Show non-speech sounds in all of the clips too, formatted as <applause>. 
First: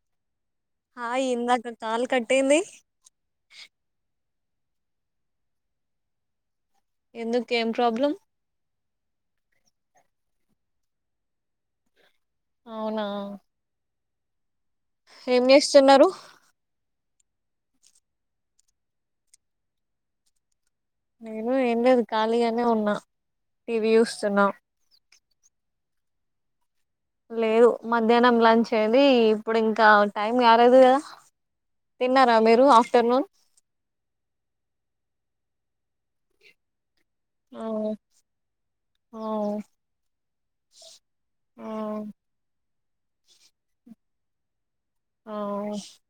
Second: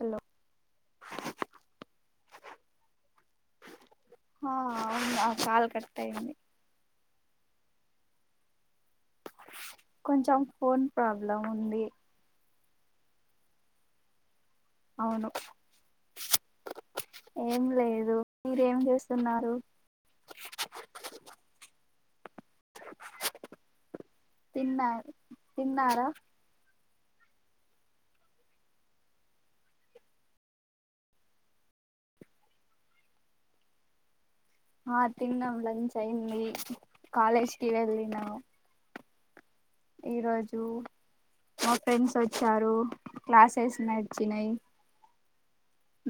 Hello హా ఇందాక call కట్టంది హా అవును అ కాల్ కట్తయింది ఎందుకు ఏం ప్రాబ్లం కొంచెం ఫోన్ ప్రాబ్లం ఉంది అవునా అవును ఏం చేేస్తున్నరు ఏం లేదు మీరేం చేస్తున్నారు నేను ఎం లేదు ఖాళీగనే ఉన్నా టీవీ చూస్తున్నా తిన్నార లేదు మధ్యాహ్నం లంచ్ అయ్ది ఇప్పుడు ఇంకా టైం కారేదు కదా తిన్నారా మీరు ఆఫ్టర్నూన్ ఆ తిన్నాం లంచ్ అయింది కాలేజ్ కి వెళ్ళినా ఓ ఈ రోజు మా ఫ్రెండ్స్ వచ్చారు క్లాసెస్ నచ్చినయి ఆ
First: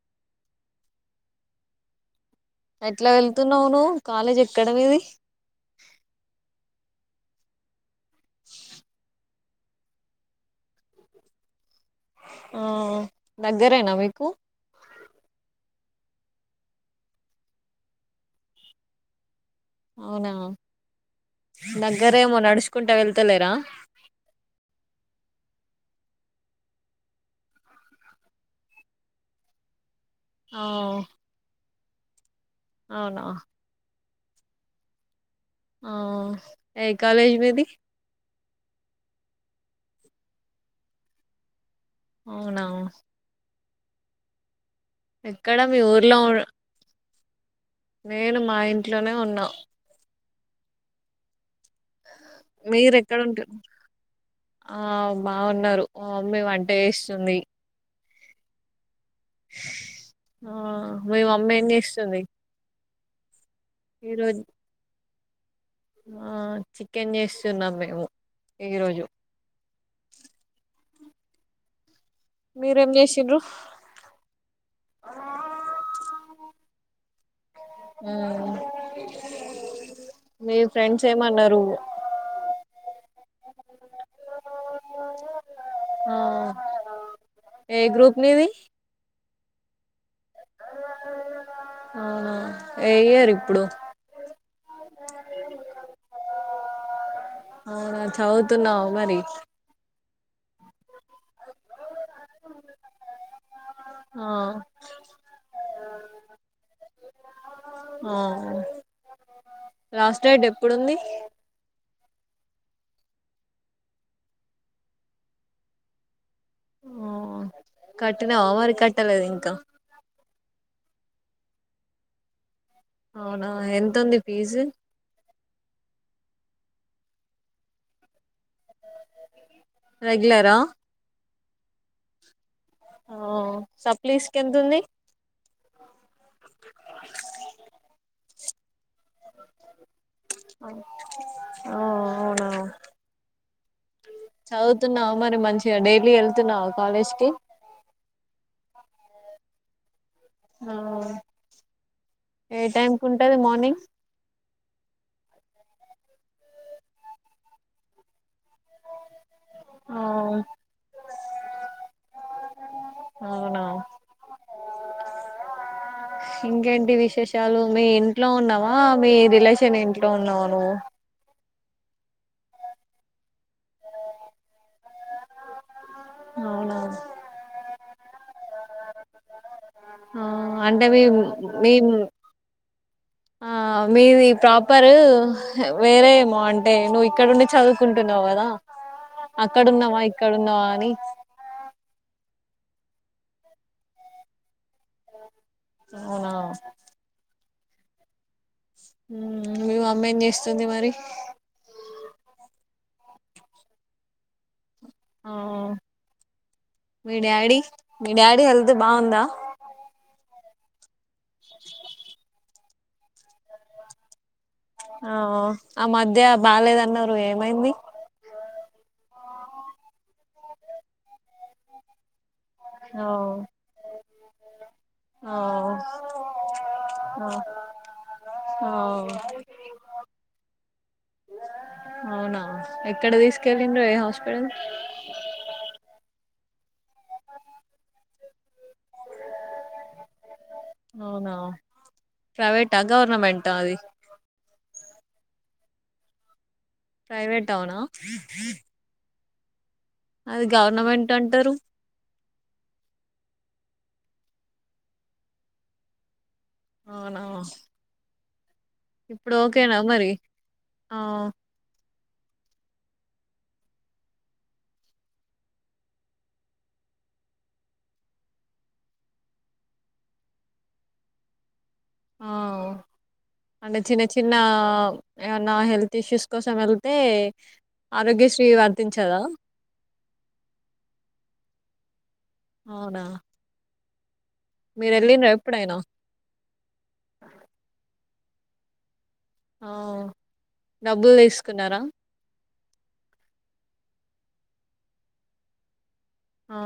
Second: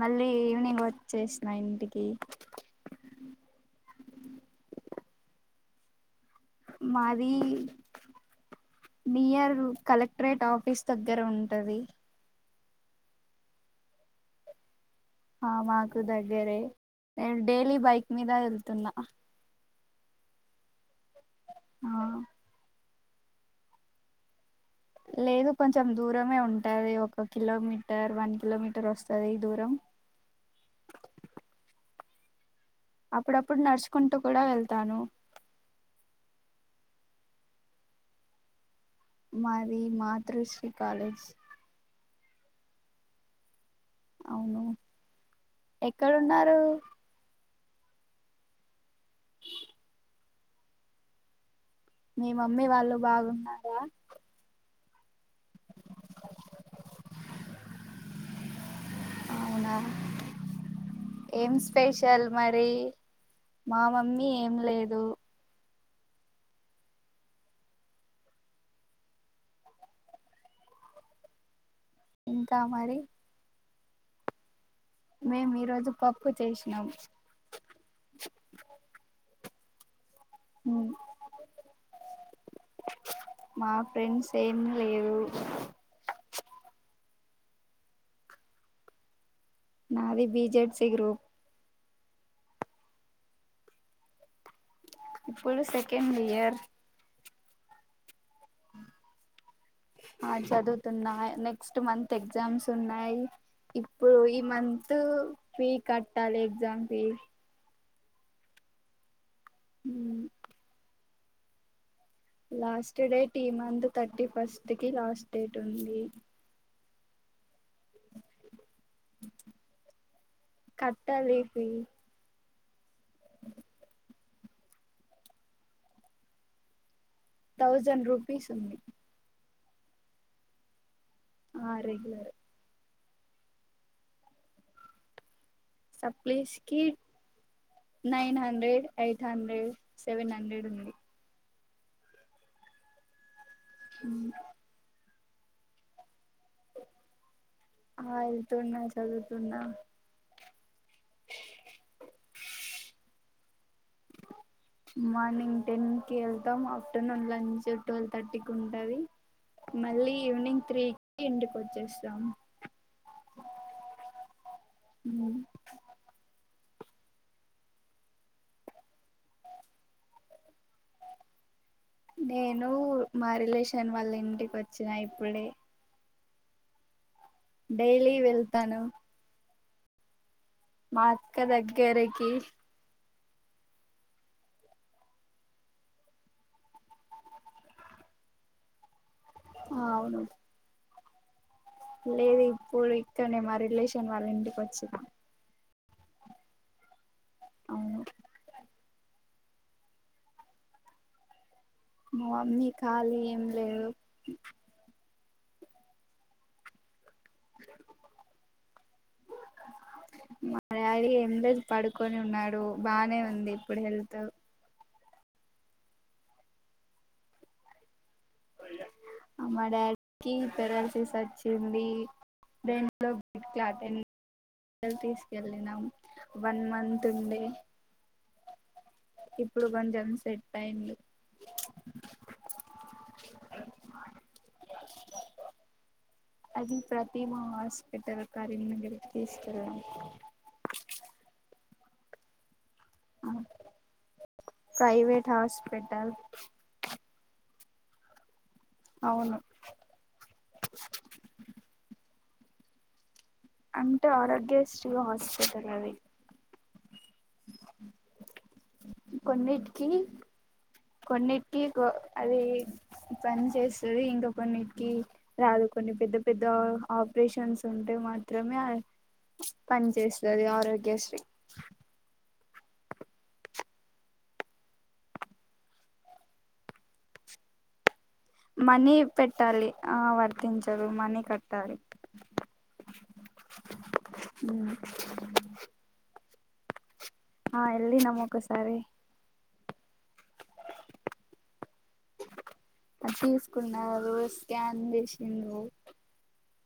మళ్ళీ ఈ వినింగ్ వచ్చేసిన ఇంటికి ఎట్ల వెళ్తున్నావు నువ్వు కాలేజ్ ఎక్కడ నీది మాది న్యూయర్ కలెక్టరేట్ ఆఫీస్ దగ్గర ఉంటది ఆ దగ్గరేనా మీకు ఆ మాకు దగ్గరే నేను డైలీ బైక్ మీద వెళ్తున్నా అవునా ఆ నగ్గరేమ నడుస్ కుంటా వెళ్తలేరా లేదు కొంచెం దూరమే ఉంటది ఒక కిలోమీటర్ వన్ కిలోమీటర్ వస్తుంది ఈ దూరం ఆఓ అప్పుడప్పుడు నడుచు కుంటూ కూడా వెళ్తాను ఆ ఏ కాలేజ్ మీది మాది మాతృశ్రీ కాలేజ్ అవునా అవును ఎక్కడ మీ ఊర్లో ఎక్కడున్నారు నేను మా ఇ ఇంట్లోనే ఉన్నాం మీ మమ్మీ వాళ్ళు మీరెక్కడ ఉంటురు బాగున్నారా ఆ బాగున్నారు మేము వంట చేస్తుంది అవునా ఆ మీ ఏం మమ్మీ చేస్తుంది స్పెషల్ మరి మా మమ్మీ ఈరోజు ఏం లేదు ఆ చికెన్ చేస్తున్నాం మేము ఈ రోజు ఇంకా మీరేం మరి చేసిరి మేము ఈ రోజు పప్పు చేసాం నవు మ్మ్ మీ ఉమ్, ఫ్రెండ్స్ ఏమన్నారు మా ఫ్రెండ్స్ ఏం లేదు ఆ ఏ గ్రూప్ నీది నాది బెజెడ్సీ గ్రూప్ అవున ఏ ఇయర్ ఇప్పుడు ఇప్పుడు సెకండ్ ఇయర్ అవునా చదువుతున్నావు మరి ఆ చదువుతున్నా నెక్స్ట్ మంత్ ఎగ్జామ్స్ ఉన్నాయి ఇప్పుడు ఆ ఈ మంత్ ఫీ కట్టాలి ఎగ్జామ్ ఫీ ఆ లాస్ట్ డేట్ ఎప్పుడుంది లాస్ట్ డేట్ ఈ మంత్ థర్టీ ఫస్ట్ కి లాస్ట్ డేట్ ఉంది ఆ కట్టినవా మరి కట్టలేదు ఇంకా కట్టాలిపియి అవునా ఎంతుంది ఫీజు థౌజండ్ రూపీస్ ఉంది రెగలరా ఆ రెగులరు ఆ సప్లీస్ కెంత ఉంది సప్లీస్కి nine hundred eight hundred seven hundred ఉంది ఆ అవునా చదువుతున్నావు మరి మంచిగా డైలీ వెళ్తున్నా కాలేజ్ కి ఆ ఎల్తున్నా చదువుతుూన్నా ఆ ఏ టైం ఉంటుంది మార్నింగ్ మార్నింగ్ టెన్ కి వెళ్తాం ఆఫ్టర్నూన్ లంచ్ ట్వెల్వ్ థర్టీకి ఉంటుంది మళ్ళీ ఈవినింగ్ త్రీకి ఇంటికి వచ్చేస్తాం అవునా ఉమ్ ఇంకేంటి విశేషాలు మీ ఇంట్లో ఉన్నావా మీ రిలేషన్ ఇంట్లో ఉన్నావా నువ్వు నేను మా రిలేషన్ వాళ్ళ ఇంటికి వచ్చినా ఇప్పుడే అవునా డైలీ వెళ్తాను ఆ ఆ అంటే మీ మా అక్క మీ దగ్గరకి ఆ మీది ప్రాపరు వేరేమో అంటే నువ్వు ఇక్కడండి చదువుకుంటున్నావు కదా అక్కడున్నావా అవును ఇక్కడున్నావా అని లేదు ఇప్పుడు ఇక్కనే మా రిలేషన్ వాళ్ళ ఇంటికి వచ్చిదా అవునా అవును మీ మమ్మీ ఎంచేస్తుంది మరి మా మమ్మీ ఖళీ ఏం లేదు ఆ మీ డాడీ మీ డాడీ హెల్త్ బాగుందా మా డాడీ ఎండకు పడుకొని ఉన్నాడు బానే ఉంది ఇప్పుడు హెల్త్ ఆ ఆ మధ్య బాగాలేద అన్నారు ఏమైంది మా డాడీకి పెరాలసిస్ వచ్చింది ఆ దేంట్లో బ్లడ్ క్లాట్ <unintelligible> ఆ తీసుకెళ్ళినాం వన్ మంత్ ఆ ఉండి ఆ సెట్ అయింది అవునా ఎక్కడ దీసుకెళ్ళిండ్రి ఏ హాస్పిటల్ అది ప్రతిమా హాస్పిటల్ కరీమ్ నగర్ తీసుకెళ్లాం ప్రైవేట్ టా గవర్నమెంటా అది పెటల్ ప్రైవేట్ అవునా అవును అది గవర్నమెంట్ అంటరు అంటే ఆరోగ్య స్రీ హాస్పిటల్ అది అవునా ఇప్పుడు ఓకేనా కొన్నిటికి మరి ఆ కొన్నిటికి కొ అది పని చేస్తది ఇంకా కొన్నిటికి రాదు కొన్ని పెద్ద పెద్ద ఆపరేషన్స్ ఉంటే మాత్రమే పని చేస్తది ఆరోగ్యశ్రీ ఆ అంటే చిన్న చిన్న ఏమన్నా హెల్త్ ఇష్యూస్ కోసం వెళ్తే ఆరోగ్యశ్రీ మనీ వర్తించదా పెట్టాలి ఆ వర్తించదు మనీ కట్ట కట్టాలి అవునా మీరు ఎళ్లిండ్రా ఎప్పుడైనా ఆ ఎళ్లినాం ఒక సారి ఆ డబ్బులు తీసుకున్నారా ఆ స్కాన్ జేసిండ్రు ఆ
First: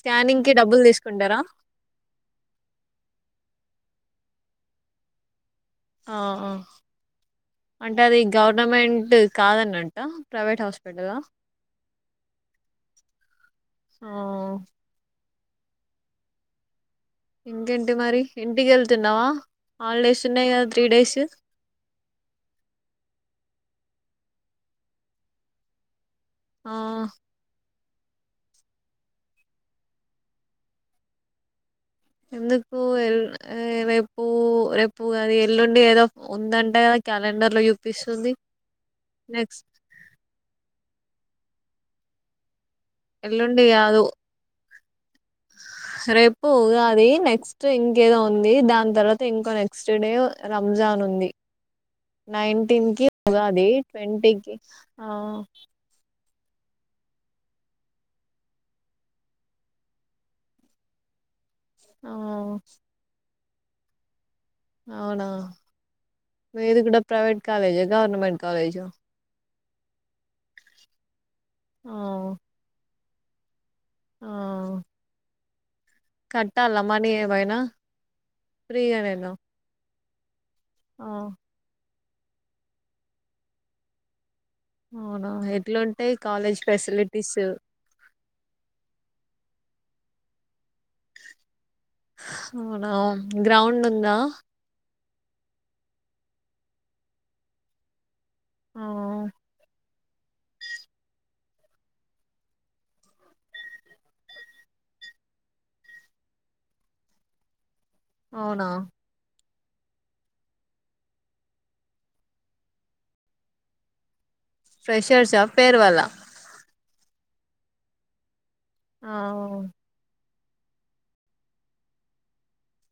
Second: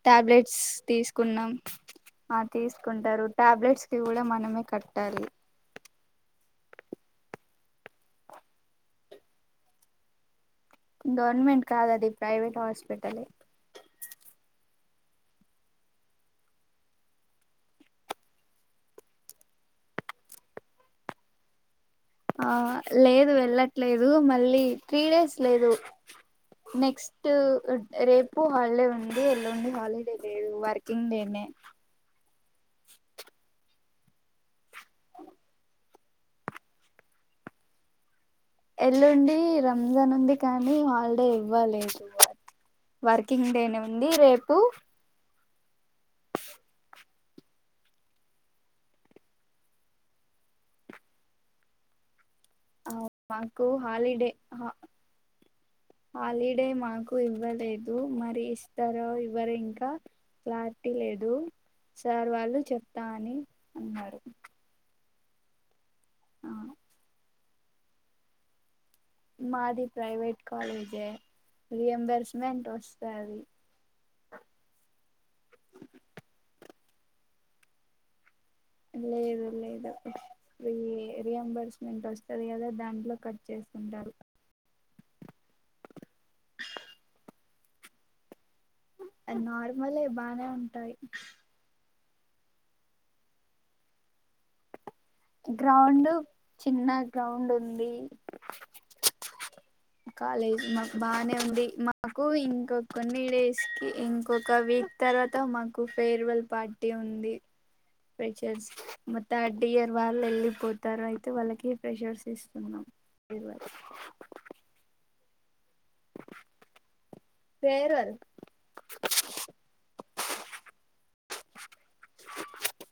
స్కానింగ్ కి టాబ్లెట్స్ డబ్బులు తీసుకుంటారా తీసుకున్నాం ఆ తీసుకుంటారు టాబ్లెట్స్ గూడా మనమే కట్టాలి ఆ ఆ అంటే అది గవర్నమెంట్ కాదన్నంట గవర్నమెంట్ కాదు అది ప్రైవేట్ హాస్పిటలే ఆ ఇంకేంటి మరి ఇంటికి ఎళ్తున్నావా ఆహాలిడేస్ ఉన్నాయి గదా త్రీ డేస్ ఆ లేదు వెళ్ళట్లేదు మళ్ళీ త్రీ డేస్ లేదు ఆ నెక్స్టూ రేపు హాలిడే ఉంది ఎల్లుండి హాలిడే లేదు వర్కింగ్ డేనే ఎందుకు రేపు రేపు అది ఎల్లుండి ఏదో ఉందంటే కదా క్యాలెండర్ లో చూపిస్తుంది ఎల్లుండి నెక్స్ట్ రంజాన్ ఉంది కానీ హాలిడే ఇవ్వలేదు వాళ్ వర్కింగ్ ఎల్లుండి డేనె కాదు ఉంది రేపు రేపు ఉగాది, నెక్స్ట్ ఇంకేదో ఉంది, దాని తర్వాత ఇంకో నెక్స్ట్ డే రంజాన్ నుంది. నైన్టీన్ కి ఉగాది మాకు హాలిడే ట్వంటీకి ఆ హాలిడే మాకు ఇవ్వలేదు. మరి ఇస్తారో ఇవ్వరో ఇంకా క్లారిటీ లేదు. ఆ సార్ వాళ్ళు చెప్తా అని అన్నారు అవునా ఆ మీది గూడ ప్రైవేట్ కాలేజి గవర్నమెంట్ కాలేజ్ మాది ప్రైవేట్ కాలేజే ఆ రియంబర్స్మెంట్ వస్ సరి ఆ ఉంటాల్లమని ఏమైనా ఫ్రీగా వెళ్ళు <unintelligible> రి రియంబర్స్ మెంట్ వస్తది గదా దాంట్లో కట్ చేసుకుంటారు. అవునా ఎట్లుంటాయి కాలేజ్ ఫెసిలిటీస్ నార్మలే బానే ఉంటాయి. అవునా గ్రౌండ్ ఉందా గ్రౌండ్ చిన్న గ్రౌండ్ ఉంది. ఆ కాలేజ్ మాకు బానే ఉంది. మాకు ఇంకొ కొన్ని డేస్ కి, ఇంకొక వీక్ తర్వాత మాకు ఫేర్వెల్ పార్టీ ఉంది. ఫ్రెషర్స అవునా మోత్త టియర్ వాళ్ళు ఎళ్ళిపోతారు. అయితే వాళ్ళకి ప్రెషర్స్ ఇస్తున్నాం. ఏడవా ఫ్రెషర్స్ ఆ ఫేర్వాలా ఫేర్వెల్ ఆ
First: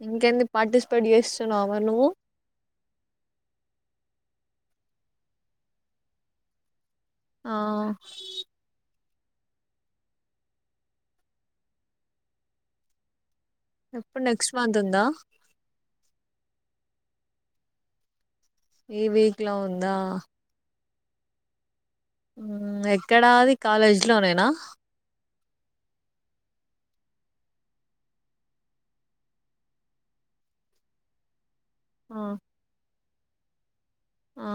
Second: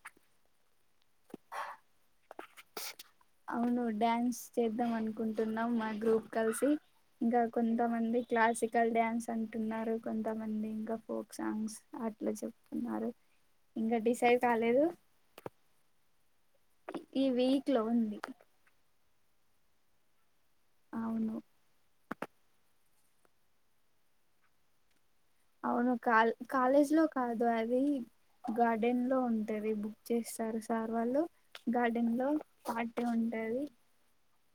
ఇంకెంది. పాటిస్పేట్ చేస్తున్నావ, మరి నువ్వు. అవును డ్యాన్స్ చేద్దాం అనుకుంటున్నాం. మా గ్రూప్ కలిసి ఇంకా ఆ కొంతమంది క్లాసికల్ డ్యాన్స్ అంటున్నారు కొంతమంది, ఇంకా ఫోక్ సాంగ్స్ అట్లా చెప్తున్నారు. ఇంకా ఎప్పుడు డిసైడ్ నెక్స్ట్ మంత్ కాలేదు ఉందా ఈ వీక్ లో ఉంది ఈ వీక్లా ఉందా అవును ఉ ఎక్కడాది కాలేజ్లో నేనా అవున, కాల్ కాలేజ్ లో, కాదు అది గార్డెన్ లో ఉంటది. బుక్ చేస్తారు సార్ వాళ్ళు. గార్డెన్ ఆ లో పా అే ఉంటాది ఆ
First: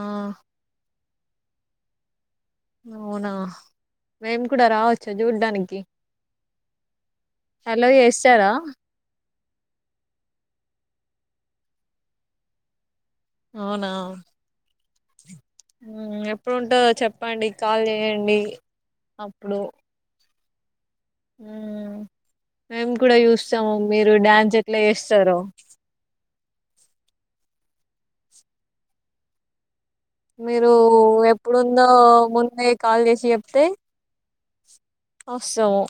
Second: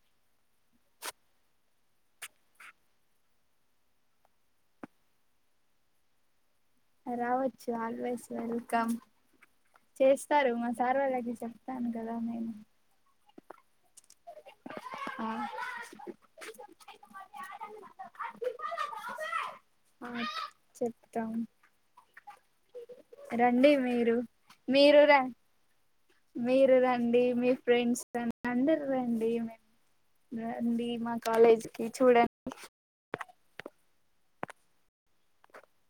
అవునా మేము కూడా రావచ్చా చూడ్డానికి రావచ్చు అలో ఆల్వేస్ చేస్తారా వెల్కమ్ చేస్తారు మ సార్వలైతే చెప్తాను కదా నే ను అవునా ఆ ఉమ్ ఎప్పుడుంటదో చెప్పండి కాల్ చే్యండి అప్పుడు చెప్ మేము కూడా చూస్తాము మీరు డ్యాన్స్ ఎట్లా మీరు ర చేస్తారో మీరు రండి మీ ఫ్రెండ్స్ రండి అందరు రండి మే మీరు ఎప్పుడుందో చూడండి ముందే కాల్ చేసి చెప్ తే వస్తము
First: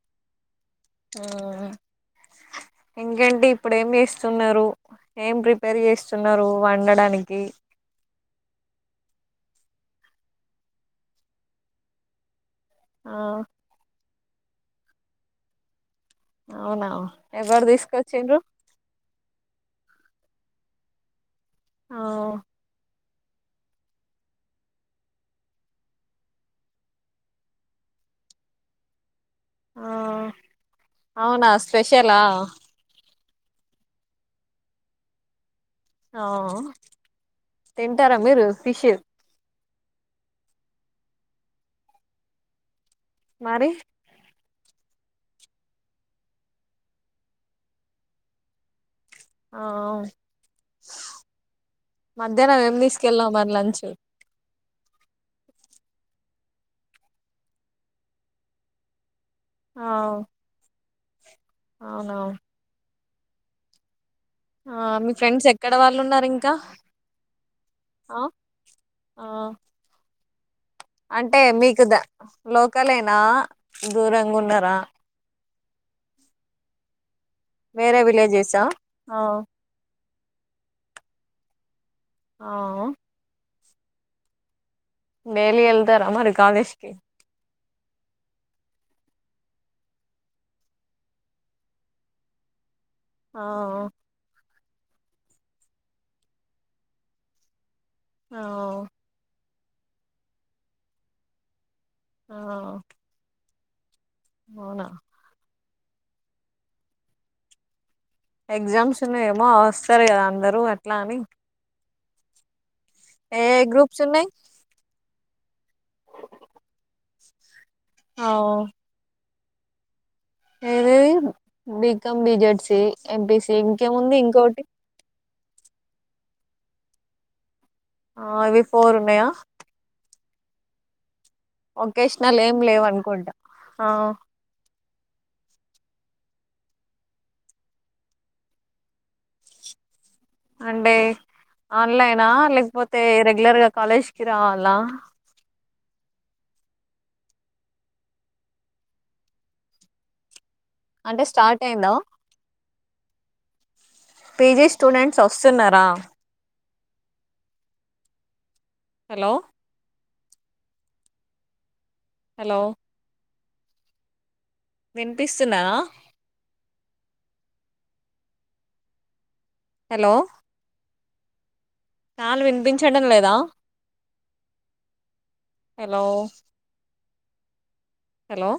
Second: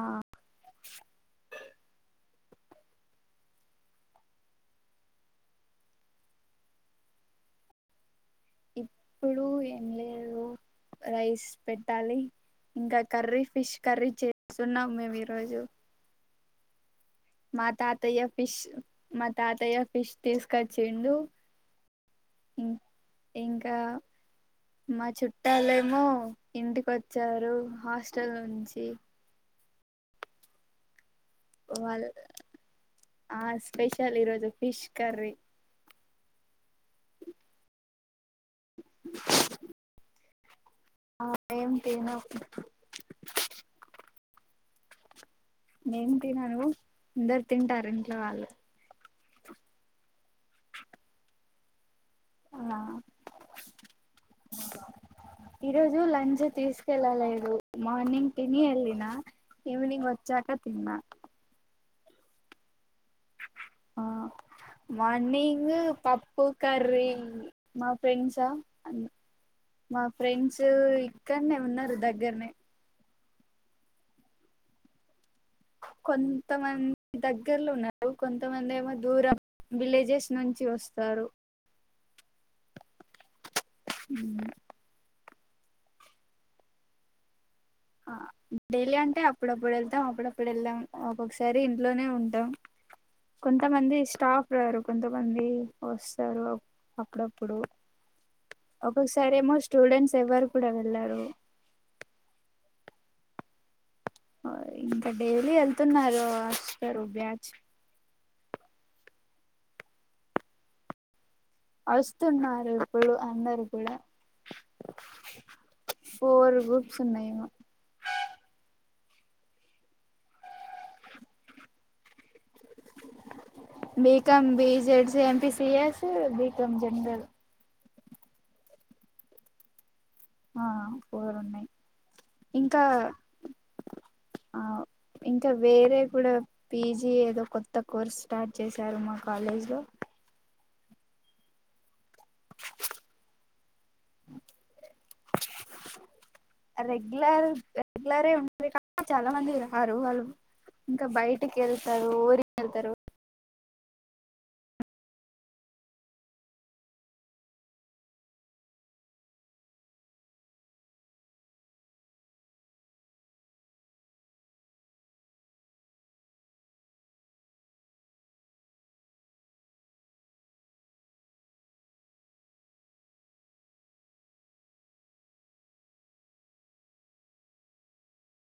ఆ ఆ ఇంగెంటి ఇప్పుడు ఏం చేస్తున్నారు ఏం ప్రిపేర్ చేస్తున్నారు వండడానికి ఇప్పుడు ఏం లేదు రైస్ పెట్టాలి ఇంకా ఆ కర్రీ ఫిష్ కర్రీ చే స్తున్నాం మేము ఈ రోజు అవునా ఎవరు మా తాతయ తీసుకొచ్చిండ్రు ఫిష్ మా తాతయ ఫిష్ తీసుకొచిమ్ డు ఆ ఇంకా మా చుట్టాలేమో ఇంటికి వచ్చారు హాస్టల్ నుంచి ఆ అవునా వాళ్ళ స్పెషలా ఆ స్పెషల్ ఇరోజూ ఫిష్ కర్రీ ఆ తింటారా మీరు ఫిష్ ఆ మేం తినం మరి నేన్ తినను అందరు తింటారు ఇంట్లో వాళ్ళు ఆ మధ్యాహ్నం ఏం తీసుకెళ్ళాం మరి లంచ్ ఈరోజు లంచ్ తీసుకెళ్ళలేదు మార్నింగ్ తిని వెళ్ళిన ఈవ్నింగ్ వచ్చాక తిన్నా అవునవును ఆ మీ ఫ్రెండ్స్ మార్నింగ్ ఎక్కడ వాళ్ళు ఉన్నారు పప్పు ఇంకా కర్ర మా ఆ ఫ్రెండ్స్ ఆ మా ఫ్రెండ్స్ అంటే ఇక్కడనే మీకు ఉన్నారు ద దగ్గరనే లోకలేనా నా దూరంగా ఉన్నరా కొంతమంది దగ్గర్లో వేరే ఉన్నారు విలేజెసా కొంతమంది ఏమో ఆ దూరం విలేజెస్ నుంచి వస్తారు ఆ అ మేలిలుదార మరి కాలేజకి ఆ డైలీ అంటే అప్పుడప్పుడు వెళ్తాం అప్పుడప్పుడు వెళ్దాం ఒక్కొక్కసారి ఇంట్లోనే ఉంటాం ఆ కొంత మంది ఇష్టా ఇరు కొంతమంది వస్తారు అప్పుడప్పుడు ఆ ఒక్కొక్కసారిమోస్ట్ స్టూడెంట్స్ ఎవ్వరు కూడా వెళ్లరు ఆ అవునా ఇకా డైలీ అల్ నా ర స బ్యాజ ఎగ్జామ్స్ ఉన్నా ఏమో వస్తారు కదా అందరుూ ఎట్లా అని వస్తున్నారు ఇప్పుడు ఏ అందరు కూడా గ్రూప్స్ ఉన్నాయి ఫోర్ గ్రూప్స్ ఉన్నాయమో ఆ, ఏ బీకం బిజెడ్స్ బమ్ బిజెడ్ సి ఎంపీ సిఎస్ బ మత్తం జన్ ఆ ఇవి ఫోర్ ఉన్నాయా ఆ ఫోర్ ఉన్నాయి ఒకేషనల్ ఏం ఇంకా లేవనుకుంటా ఆ ఆ ఇంకా వేరే కూడా పీజీ ఏదో కొత్త కోర్స్ స్టార్ట్ చేశారు మా కాలేజ్ లో అంటే అన్లయినా లేకపోతే రెగ్యులర్ గా కాలేజ్ కి రావాలా రెగ్యులర్ రెగ్యులరే ఉంటుంది కా చాలా మంది ఇరు వాళ్ళు ఇంకా అంటే బయటకి స్టార్ట్ అయిందా వెళ్తారు ఊరి వెళ్తారు పీజీ స్టూడెంట్స్ వస్తున్నారా హలో హలో వినిపిస్తున్నానా హలో చాలు వినిపించడం లేదా హెలో హెలో